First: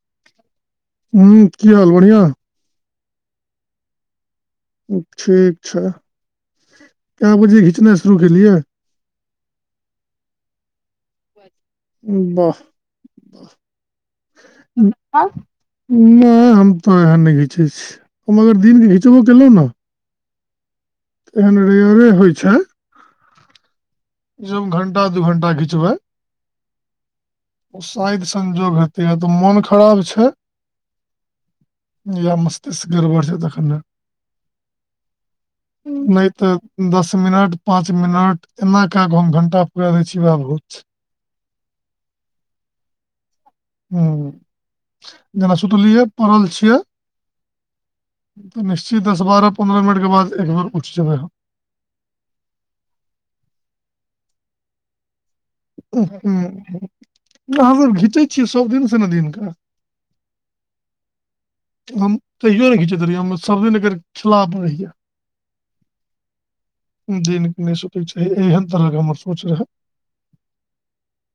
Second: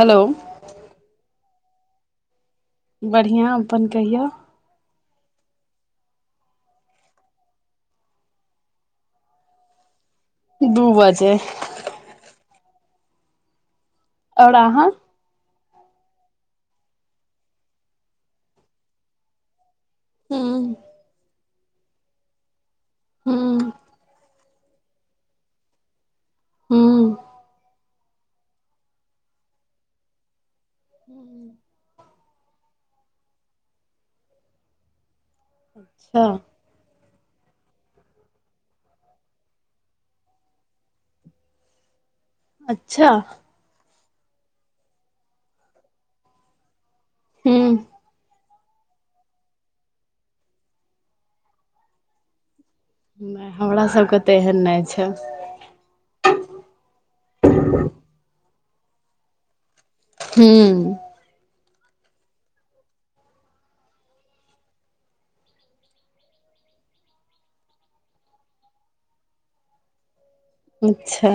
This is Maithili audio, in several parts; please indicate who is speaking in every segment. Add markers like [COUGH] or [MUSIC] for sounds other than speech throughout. Speaker 1: हलो।
Speaker 2: हँ की हाल बढ़ियां।
Speaker 1: बढ़ियां अप्पन कहियौ?
Speaker 2: ठीक छै केए बजे घिचनै शुरू केलिय।
Speaker 1: दू बजे।
Speaker 2: बाह आ
Speaker 1: आओर अहाँ
Speaker 2: हऽ नै हम तऽ एहेन नै घिचै छी हम अगर दिन मे घिचबो केलौ न
Speaker 1: हूँ।
Speaker 2: एहन रेयरे होइ छै।
Speaker 1: हूं।
Speaker 2: जे हम घंटा दू घंटा घिचबै।
Speaker 1: हूँ
Speaker 2: शाइद-संजोग हेतै या तऽ मोन खराब छै।
Speaker 1: हूं
Speaker 2: या मस्तिष्क गड़बड़ छै तखन ने। नै
Speaker 1: अच्छा
Speaker 2: तऽ दस मिनट पाँच मिनट एना कऽ गो हम घंटा पूराले छियै बाबू
Speaker 1: अच्छा।
Speaker 2: हूं जेना सुतलियै पड़ल छियै।
Speaker 1: हूं।
Speaker 2: निश्चित दस बारह पन्द्रह मिनट के बाद एकबेर उठ जेबै।
Speaker 1: नै हमरा सबके तऽ एहन नै छै।
Speaker 2: [UNINTELLIGIBLE] अहाँ सब घीचै छियै सब दिन स न दिन कऽ।
Speaker 1: हूं।
Speaker 2: हम तैयो नै घिचैत रहियै हम सबे नगर खिलाफ रहिय। दिन में सुतय छैय एहेन तरह के हमर सोच रहे।
Speaker 1: अच्छा।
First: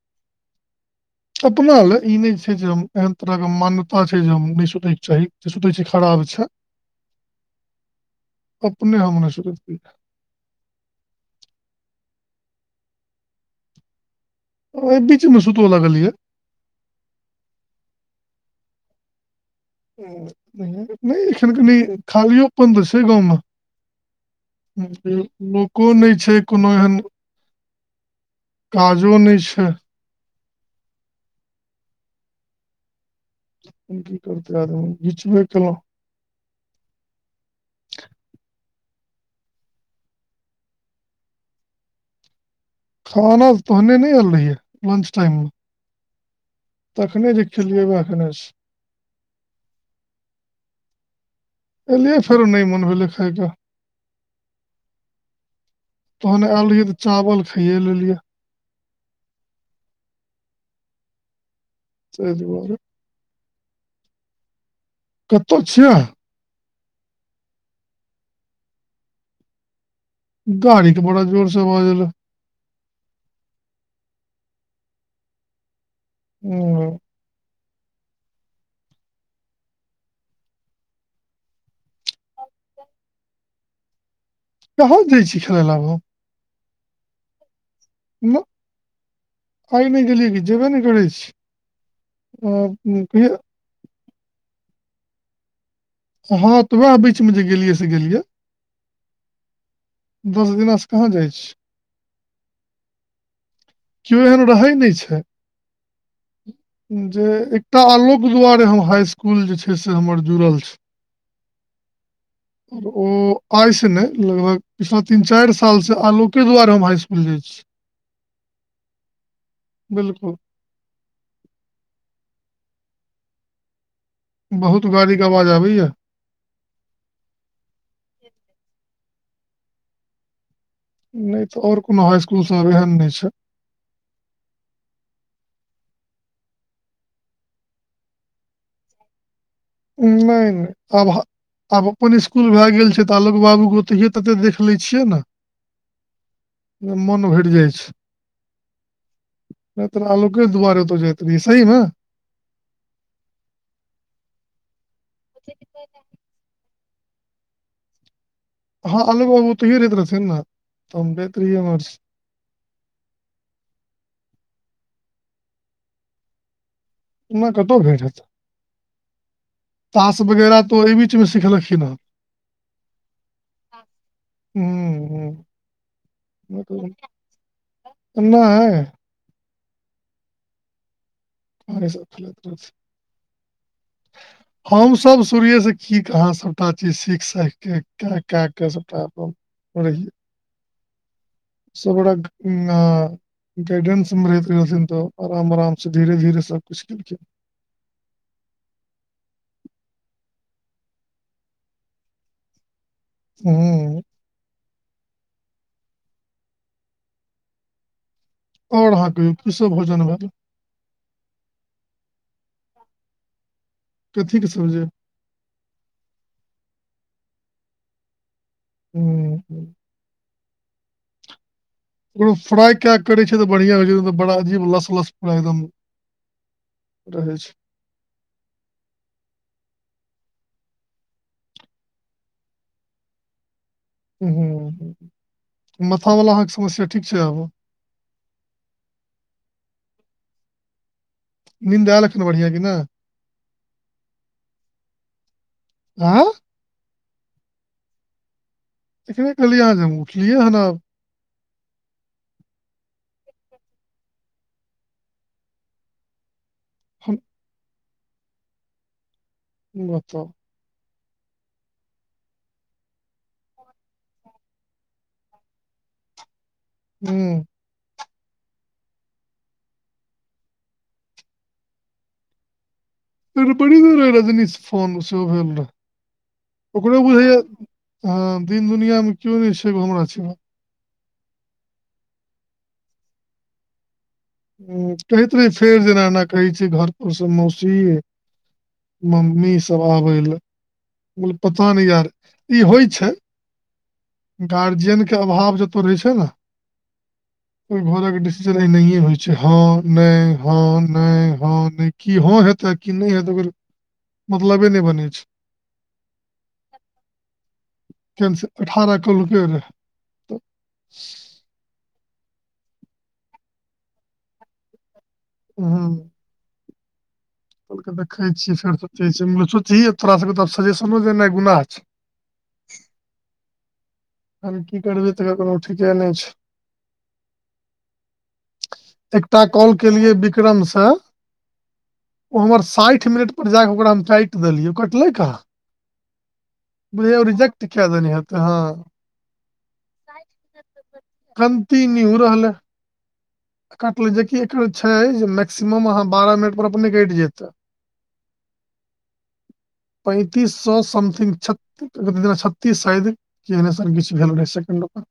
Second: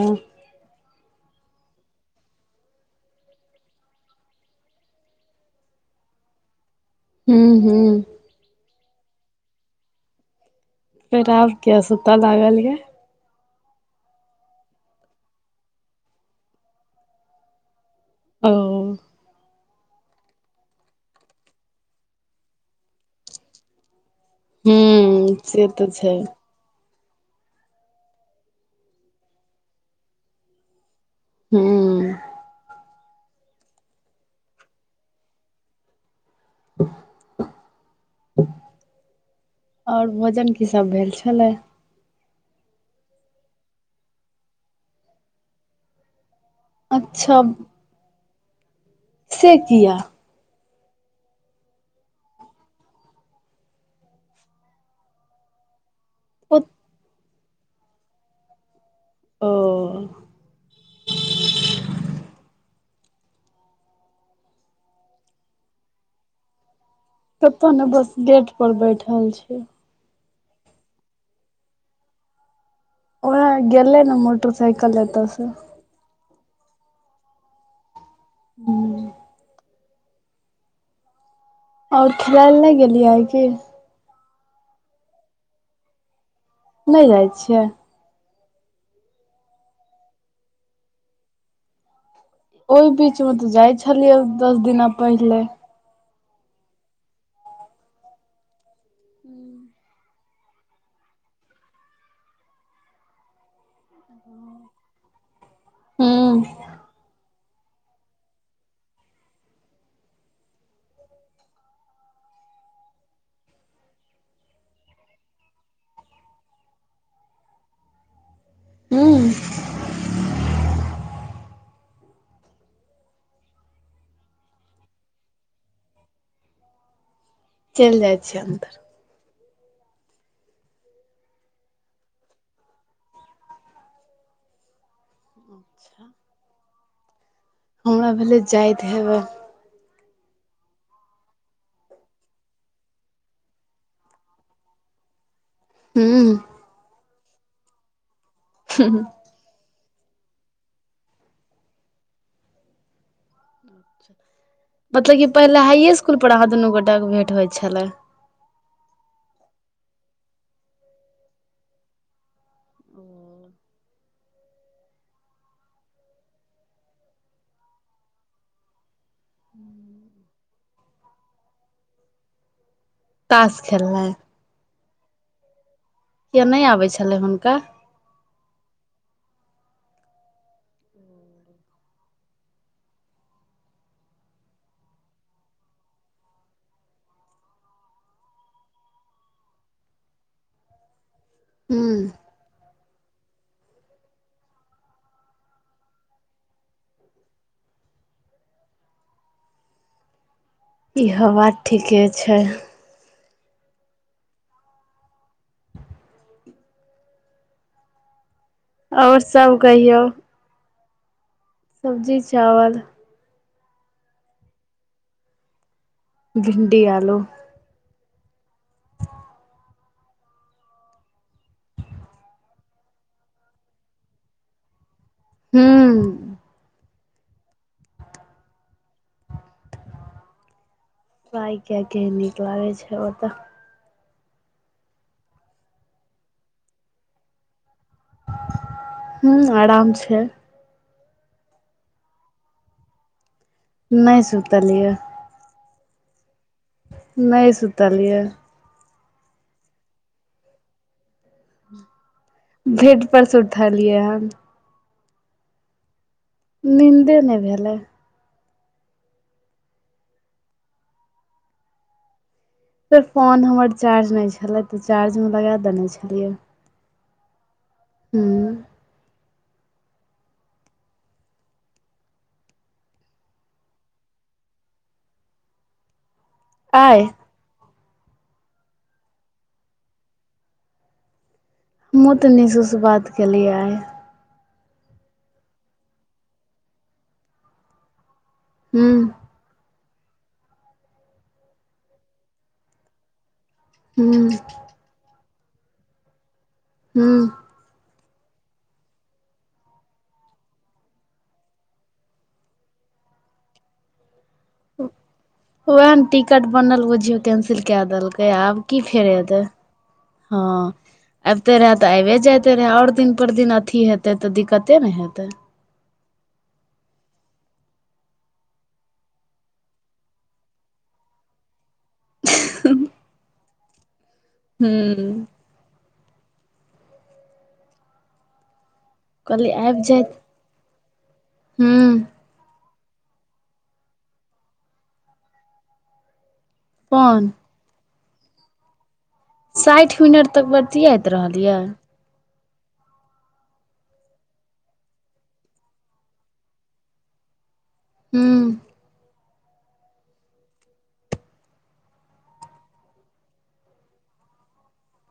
Speaker 2: अपना लए ई नै छै जे हम एहन तरह के मान्यता छै जे हम नै सुतय के चाही जे सुतै छै खराब छै।
Speaker 1: हूं-हूं
Speaker 2: अपने हम नै सुतैत रहियै।
Speaker 1: फेर आब किया सूतऽ लागल यऽ।
Speaker 2: ओइ बीच में सुतहो लगलियै।
Speaker 1: ओ।
Speaker 2: नै एखन कनि खालियोपन तऽ छै गाँव में।
Speaker 1: हूँ से तऽ
Speaker 2: लोको नै छै कुनो एहन। काजो नै छै।
Speaker 1: हूँ।
Speaker 2: तहन की करतै आदमी घीचबे केलौ।
Speaker 1: ओर भोजन की सब भेल छलेह?
Speaker 2: खाना तोहने नै एल रहियै लंच टाइम में। तखने
Speaker 1: अच्छा
Speaker 2: जे खेलियै वैह खेने छी।
Speaker 1: से किया?
Speaker 2: एलियै फेरो नै मोन भेलै खाएके। तोहन एल रहियै तऽ चावल फीरए लेलिय।
Speaker 1: ओ।
Speaker 2: तय दुआरे। कत छियै अहां?
Speaker 1: कतौ ने बस गेट पर बैठल छीयै।
Speaker 2: गाड़ी के बड़ा जोर सँ बजल या।
Speaker 1: ओहै गेलै ने मोटरसाइकल एतऽ सँ।
Speaker 2: हूँ।
Speaker 1: हूँ। और खेलाय ले नहि गेलियै आइ कि?
Speaker 2: कहाँं जाइ छी खेलै ला आब हम।
Speaker 1: नहि जाइ छियै।
Speaker 2: न आइ नहि गेलियै, कि जेबे नै करै छी। अ
Speaker 1: ओहि बीच
Speaker 2: कहिया
Speaker 1: मे तऽ जाइ छलियै, दस दिना पहिले।
Speaker 2: हँ तऽ वैह बीच मे जे गेलियै से गेलियै। दस दिना से कहाँ जाइ छीयै। केओ एहन रहै नहि छै।
Speaker 1: हूँ
Speaker 2: जे एकटा आलोक दुआरे हम हाई इस्कुल जे छै से हमर जुड़ल छै। ‌ [INAUDIBLE] ओ आइ सँ नहि, लगभग पिछला तीन चाइर साल सँ आलोके दुआरे हम हाई इस्कुल जाइ छीयै।
Speaker 1: हूँ।
Speaker 2: बिलकुल। बहुत गाड़ी के अवाज आबैया।
Speaker 1: चैल जाइ छियै अन्दर।
Speaker 2: नहि तऽ और कोनो हाई स्कुल सब एहन नहि छै।
Speaker 1: अच्छा। हमरा भेलै जाइत हेबै।
Speaker 2: नहि -नहि अब ह आब अपन स्कूल भए गेल छै तऽ, आलोक बाबू ओ तहिये तते देख लै छियै न।
Speaker 1: हूँ।
Speaker 2: मोन भैर जाइ छै।
Speaker 1: हूँ -हुँ।
Speaker 2: नहि तऽ आलोकेे दुआरे ओत जैत रहिए, सही मे।
Speaker 1: मतलब कि पहिले हाइए स्कुल पर अहाँ दुनू गोटा के भेंट होइ छलै।
Speaker 2: हँ अलोक बाबु ओतहीए रहैत रहथिन न, त हम जाइत रहिए उमहरे। उन्ना कतऽ भेट हैत। तास बगैरा तऽ ओहि बीच मे सिखलखिन हँ।
Speaker 1: तास खेलनाइ।
Speaker 2: हूँ- हूँ।
Speaker 1: किया नै आबै छलै हुनका?
Speaker 2: नै। ह गे सब ठीके छै। हमसब शुरुए से की- कहाँ सभटा चीज सीख- साख के क क सबटा अपन ओहिल। सब
Speaker 1: हूँ
Speaker 2: रंग। उँ हँ गाइडेंस मे रहैत रहथिन तऽ, अराम -अराम से धीरे- धीरे सबकुछ केलखिन।
Speaker 1: इहो बात ठीके छै।
Speaker 2: हूम्म। और अहाँ
Speaker 1: आओर
Speaker 2: कहियौ, की सब
Speaker 1: कहियौ
Speaker 2: भोजन भेल?
Speaker 1: सब्जी चावल।
Speaker 2: कथीे के सब्जी?
Speaker 1: भिण्डी आलू।
Speaker 2: हूँम्म हुॅं। ओ फ्राइ कैऽ करै छैय तऽ बढ़िआँ होइ छै, नैय त बड़ा अजीब लस-लस पुरा एकदम
Speaker 1: हूँ
Speaker 2: रहै छै।
Speaker 1: फ्राइ कैऽ के नीक लागै छै ओतऽ।
Speaker 2: हूँ-हूॅं, मथा वला अहाँके समस्या ठीक छै आब?
Speaker 1: हूँम्म, आराम छै।
Speaker 2: निन्द एल अखन बढ़ियाँ कि नै?
Speaker 1: नैय सुतलियै।
Speaker 2: आँ?
Speaker 1: नहि सुतऽलियै।
Speaker 2: एखने कहलियै अहाँ, जे हम उठलियै हन आब।
Speaker 1: बेड पर स उठलियै हन।
Speaker 2: हम
Speaker 1: निन्दे नै भेलै।
Speaker 2: बताउ?
Speaker 1: फेर फोन हमर चार्ज नैय छल्ला, तऽ चार्ज मे लगा देने छलियै।
Speaker 2: हूँम्म।
Speaker 1: हूँम्म।
Speaker 2: फेर बड़ी देर रै रजनीश फोन सेहो भेल रहै, ओकरो
Speaker 1: आइ
Speaker 2: बुझाइयैऽ हँ, दिन दुनिया में कियो नैय छै एगो हमरा सिबा।
Speaker 1: हमुॅं तऽ निशु स बात केलियै।
Speaker 2: हूँ, कहैत रहे छैय जे एना एना कहै छै घऽर पर स मौसी।
Speaker 1: ह
Speaker 2: मम्मी सब आबै लैऽ, हम कलियै पता नै यार ई होइ छै।
Speaker 1: ह
Speaker 2: गार्जियन के अभाव जत्ताऽ रहै छै न?
Speaker 1: हुॅंम्म।
Speaker 2: ओई घरक डिसीजन एनाहिये होइ छै, हँ, नै, हँ, नै, हँ, नै, कि हँ हेतैऽ कि नै हेतै ओकर मतलबे नैय बनै छै।
Speaker 1: वैह न टिकट बनल बुझियौ कैंसिल कैऽ देलकै,
Speaker 2: केहन से
Speaker 1: आब की
Speaker 2: अठारह
Speaker 1: फेर एतै?
Speaker 2: कहलकै रहए तऽ
Speaker 1: हँ। अबिते रहैऽ तऽ आइबे जइते रहैऽ, और दिन पर दिन अथी हेतै तऽ दिक्कते न हेतै?
Speaker 2: हूँ। कहलकै देखै छियै फेर सोचै छियै, हम्म सोचही तोरा सबके तऽ आब सजेशनो देनाई गुनाह छै।
Speaker 1: हूंः।
Speaker 2: आब इ की करबै?
Speaker 1: हूं
Speaker 2: तकर कोनो ठीके नै छै। एकटा
Speaker 1: कहली
Speaker 2: कॉल
Speaker 1: आबि
Speaker 2: केलियै
Speaker 1: जाइत
Speaker 2: बिक्रम स
Speaker 1: हूं
Speaker 2: ओ हमर साठि मिनट पर जाकऽ ओकरा हम काइट देलियै, ओ कटलै कहाँ? बुझाइयैऽ ओ
Speaker 1: कोन
Speaker 2: रिजेेक्ट कैऽ देने हेतै, हँ।
Speaker 1: साइठ मिनट तक बतियाइत रहलियै?
Speaker 2: निहू रहलै कटल जेकि एकर छै जे मैक्सिमम अहाँ बारह मिनट पर अपने कटि जेतै।
Speaker 1: हूँ।
Speaker 2: पैंतीस सौ समथिंग छत्तीस शायद। कि एहने सन किछु भेल रहे सेकेंड ओकर।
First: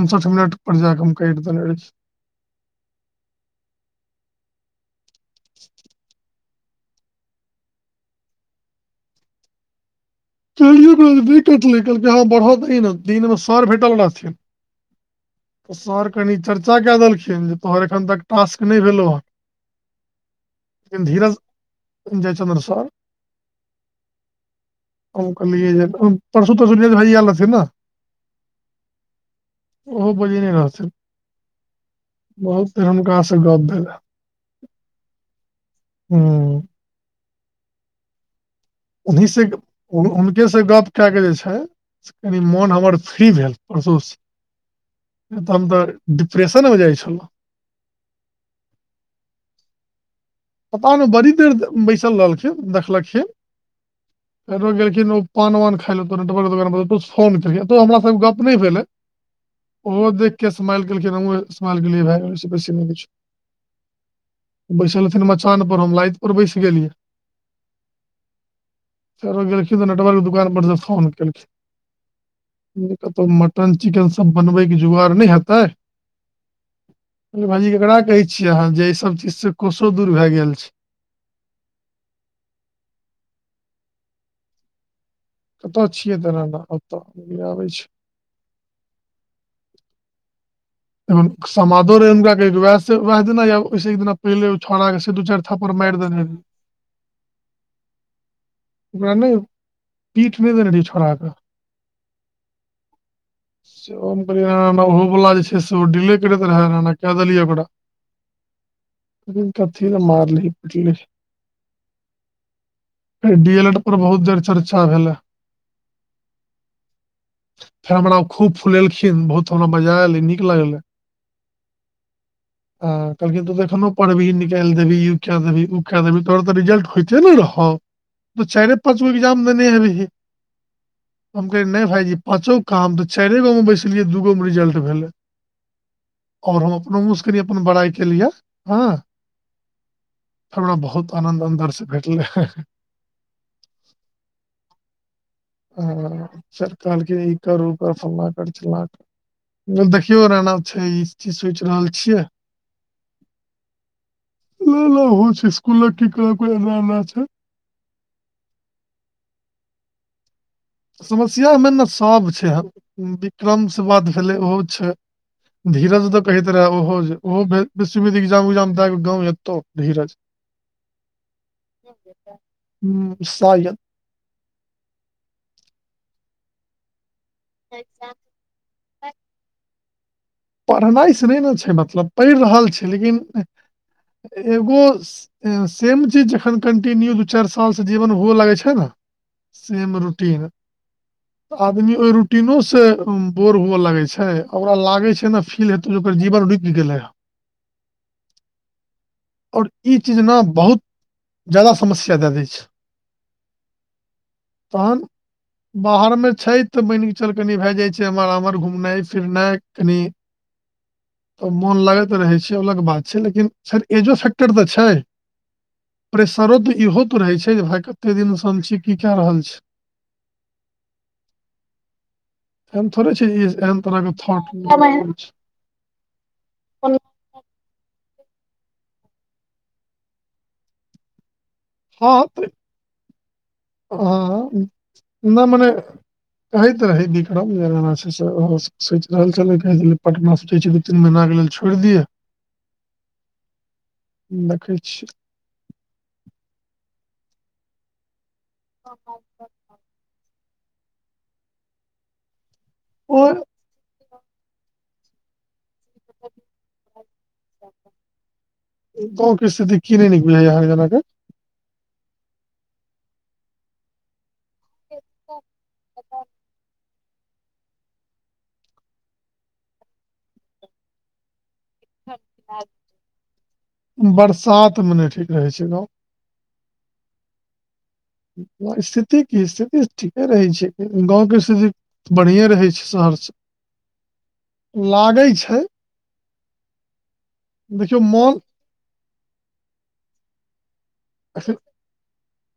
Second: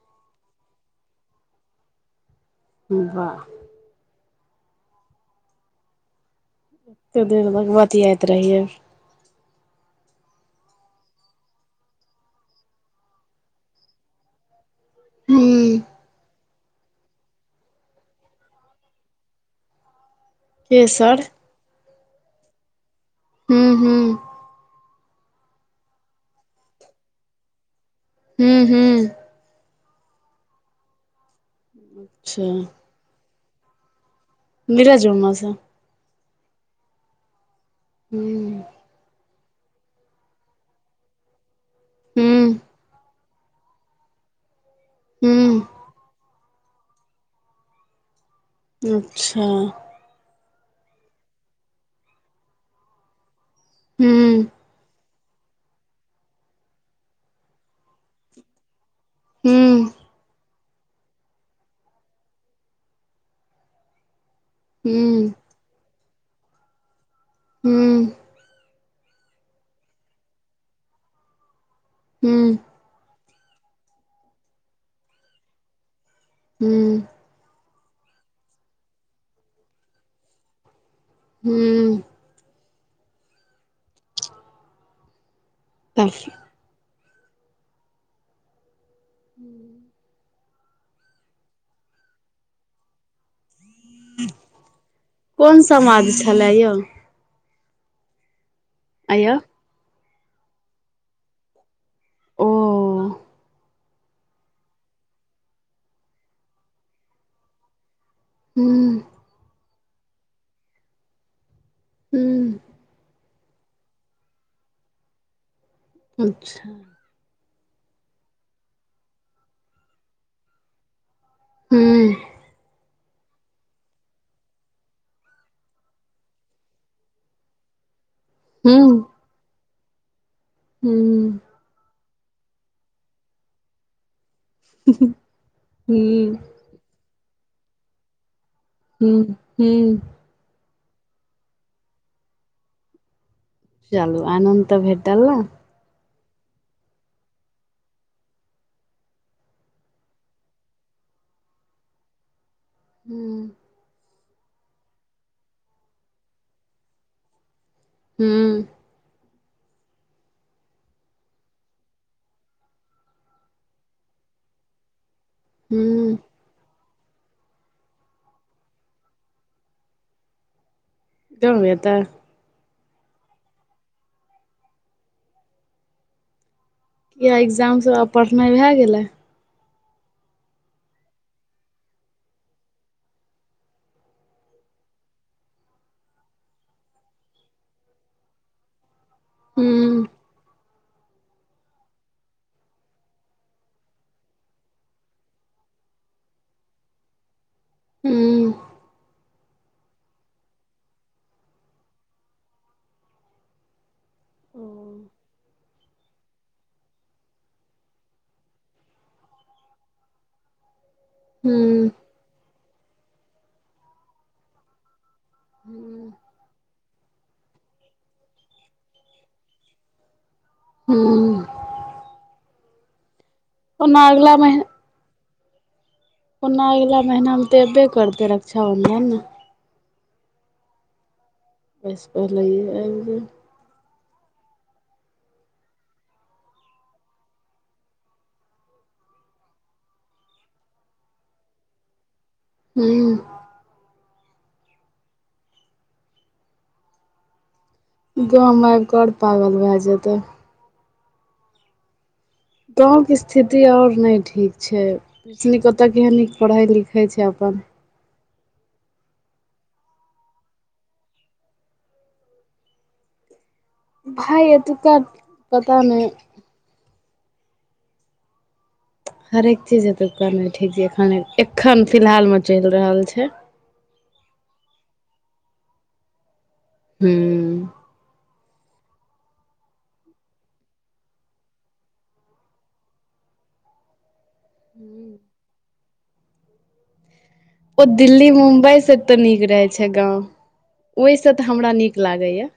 Speaker 2: उनसठ मिनट पर जाकऽ हम कैट देने रहिऐ।
Speaker 1: वाह।
Speaker 2: [INAUDIBLE]
Speaker 1: कतेक देर बतियाइत रहै यऽ।
Speaker 2: कैलिए टा तऽ नै कटलै कहलकै हँ बढ़ऽ दही नऽ दिनमे सर भेटल रहथिन।
Speaker 1: हूं
Speaker 2: तऽ सर कनि चर्चा कए देलखिन जे तोहर एखन तक टास्क नहि भेलौ
Speaker 1: के
Speaker 2: हेँ।
Speaker 1: सर
Speaker 2: धीरज [UNINTELLIGIBLE] हमर सार।
Speaker 1: हू हू।
Speaker 2: हम कहलियैजे परसु तरसु ले भैया एल रहथिन ने।
Speaker 1: हू हू।
Speaker 2: ओहो बजै ने रहथिन,
Speaker 1: अच्छा
Speaker 2: बहुते हुनका से गप भेले।
Speaker 1: नीरज मामासे।
Speaker 2: हूं।
Speaker 1: हूं।
Speaker 2: उन्हि से हुनके से गप कए केऽ जे छै कनि
Speaker 1: हूं
Speaker 2: मोन हमर फ्री भेल परशुसे, नै तऽ हम तऽ डिप्रेशनमे जाइ छलौं।
Speaker 1: अच्छा।
Speaker 2: पता नै बड़ी देर बैसल रहलखिन देखलखिन,
Speaker 1: हूं
Speaker 2: फेरो गेलखिन ओ पान वान खाय ले कोनो दुकान फोन केलखिन ओते हमरा संगे गप नै भेलै।
Speaker 1: हूं
Speaker 2: ओहो देख क इसमाइल केलखिन हमहुं इसमाइल केलियै भाइ ओइसं बेसी नै किछो। बैसल रहथिन
Speaker 1: हूं
Speaker 2: मचान पर हम लाइत पर बैस गेलियै।
Speaker 1: हूँ।
Speaker 2: फेरो गेलखिन तऽ नटवरके दुकान पर से फोन केलखिन।
Speaker 1: हूं।
Speaker 2: कतहु मटन चिकन सब बनबै के जोगाड़ नै हेतै?
Speaker 1: हूं।
Speaker 2: यौ भाइजी ककरा कहै छियै अहाँ जे एऐ सब चीजसँ कोसो दुर भैय गेल छै।
Speaker 1: हूं।
Speaker 2: कतए छियै दराना ओतऽ, हैया आबे छी।
Speaker 1: हूं।
Speaker 2: समदो रहै हुनका कहिदेने वैह दिना आव ओइसे एक दिना पहिले ओ छोड़ा के दू चारि
Speaker 1: कोन
Speaker 2: थप्पड़ मारि
Speaker 1: समाज
Speaker 2: देनै रहियै।
Speaker 1: छलए यौ
Speaker 2: ओकरा
Speaker 1: आंय
Speaker 2: नै
Speaker 1: यौ
Speaker 2: पीठ नै करबिहि छोड़ाके
Speaker 1: ओ
Speaker 2: सोम दिना ओहो बुलावै जे छै से ओ डिले करैके रेहा के देलियै ओकरा।
Speaker 1: हूं।
Speaker 2: दुर कथी ले मारलियै पिटलियै।
Speaker 1: हुँ
Speaker 2: डी एले ड पर बहुत देर चर्चा भेले।
Speaker 1: अच्छा।
Speaker 2: फेर हमरा खूब फुलेलखिन बहुत हमरा मजा एलै निक लगलै।
Speaker 1: हूं।
Speaker 2: हां कहलखिन त एखनो पड़बिहि निकालि देबही इ क देबी ओ क देबी तोहर तऽ रिजल्ट होयइते नै रहौ। तु चाइरे
Speaker 1: हुँ
Speaker 2: पाँच गो एग्जाम देने हेबहि,
Speaker 1: हुँ
Speaker 2: हम कहै नै भाइजी पांचोग कहां हमत चाइरे गो में बैसलियै दुगो मे रिजल्ट
Speaker 1: हूहू
Speaker 2: भेलै
Speaker 1: हू
Speaker 2: और हम अपनो मुँहसँ कनि अपन बड़ाइ केलियै। हँ
Speaker 1: हुं हूं
Speaker 2: हमरा बहुत आनंन्द अन्दर स भेटलै हे- हे
Speaker 1: चालु आनंन्द त भेटल न
Speaker 2: ह सर कहलखिन इ कर उकर फला कर चिल्ला कर [UNINTELLIGIBLE] यो रना छै इ चीज सोइच रहल छियै।
Speaker 1: हूं
Speaker 2: उलो ओहो छै स्कूललग की एकरा ओकरा नाना छै
Speaker 1: हूं।
Speaker 2: समस्यामे ने सब छै विक्रम से बात भेलै ओहो छै। धीरज
Speaker 1: हुँ
Speaker 2: दऽ कहैत रहै ओहो जे इग्जाम उग्जाम द क गाँव एतौ धीरज
Speaker 1: एकदम य तऽ
Speaker 2: हुं [UNINTELLIGIBLE]
Speaker 1: इएह एग्जाम सभ आब पढ़नाइ भए गेलै
Speaker 2: पढ़नाइ से नहि ने छै मतलब पढ़ि रहल छै लेकिन एगो सेम चीज जखन कंटिन्यू दू चार सालसँ जीवन हुअ लगैत छै न सेम
Speaker 1: हुँ
Speaker 2: रूटीन आदमी ओहि रूटीनो से बोर हुए लगे छै ओकरा लागे छै। केना फील हेतो जे ओकर जीवन रुक गेले हे
Speaker 1: हुँ
Speaker 2: और ई चीज नऽ बहुत जादा समस्या दए दै छै तहन। बाहर मे छै तऽ मान कऽ चल कनि भए जाइ छै, एमहर आमहर घुमनाइ फिरनाइ कनि तऽ मोन
Speaker 1: हुँ
Speaker 2: लगैत रहै छै अलग बात छै लेकिन सर एजो फेक्टर तऽ छै। प्रेेशरो तऽ इहो तऽ रहै छै जे भाय कते दिनसँ हम छी की कए रहल छी
Speaker 1: हूं।
Speaker 2: एहेन थोड़े छै एहेन तरह के
Speaker 1: अगिला
Speaker 2: थोट
Speaker 1: मही
Speaker 2: [UNINTELLIGIBLE] छै
Speaker 1: ओना अगिला महिनामे तऽ अयबे करतै रक्षाबन्धन। बस पहिलिये आइब जाइ
Speaker 2: हं नहि मने कहैत रहे बिक्रम [UNINTELLIGIBLE] सोच रहल छल पटना सोच तीन महिना के लेल छोड़ि दिये।
Speaker 1: हूं।
Speaker 2: देखै छी
Speaker 1: गाँवमे आबिकऽ और पागल भए जेतै। गाँवके
Speaker 2: ओ
Speaker 1: स्थित स्थिति ओर नहि ठीक छै ओय स नीक ओतऽ केह नीक पढ़ै लिखै छै अपन
Speaker 2: गाँव के कि स्थिति की नय निक बुझइया आँहा [UNINTELLIGIBLE]
Speaker 1: भाय एतुका पता नहि। हरेक चीज एतुका नय ठीक जे एखन एखन फिलहाल में चलि रहल छै
Speaker 2: बरसात मे नहि ठीक रहै छै गाँव।
Speaker 1: हूँ।
Speaker 2: स्थिति की स्थिति ठीके रहै छै, गाँवके स्थिति बढ़िए रहै छै शहर से, लागै छै।
Speaker 1: ओ
Speaker 2: देखियौ
Speaker 1: दिल्ली
Speaker 2: मोन
Speaker 1: मुम्बई से ते निक रहे छै गाँंव, ओहि से ते हमरा नीक लागै ये।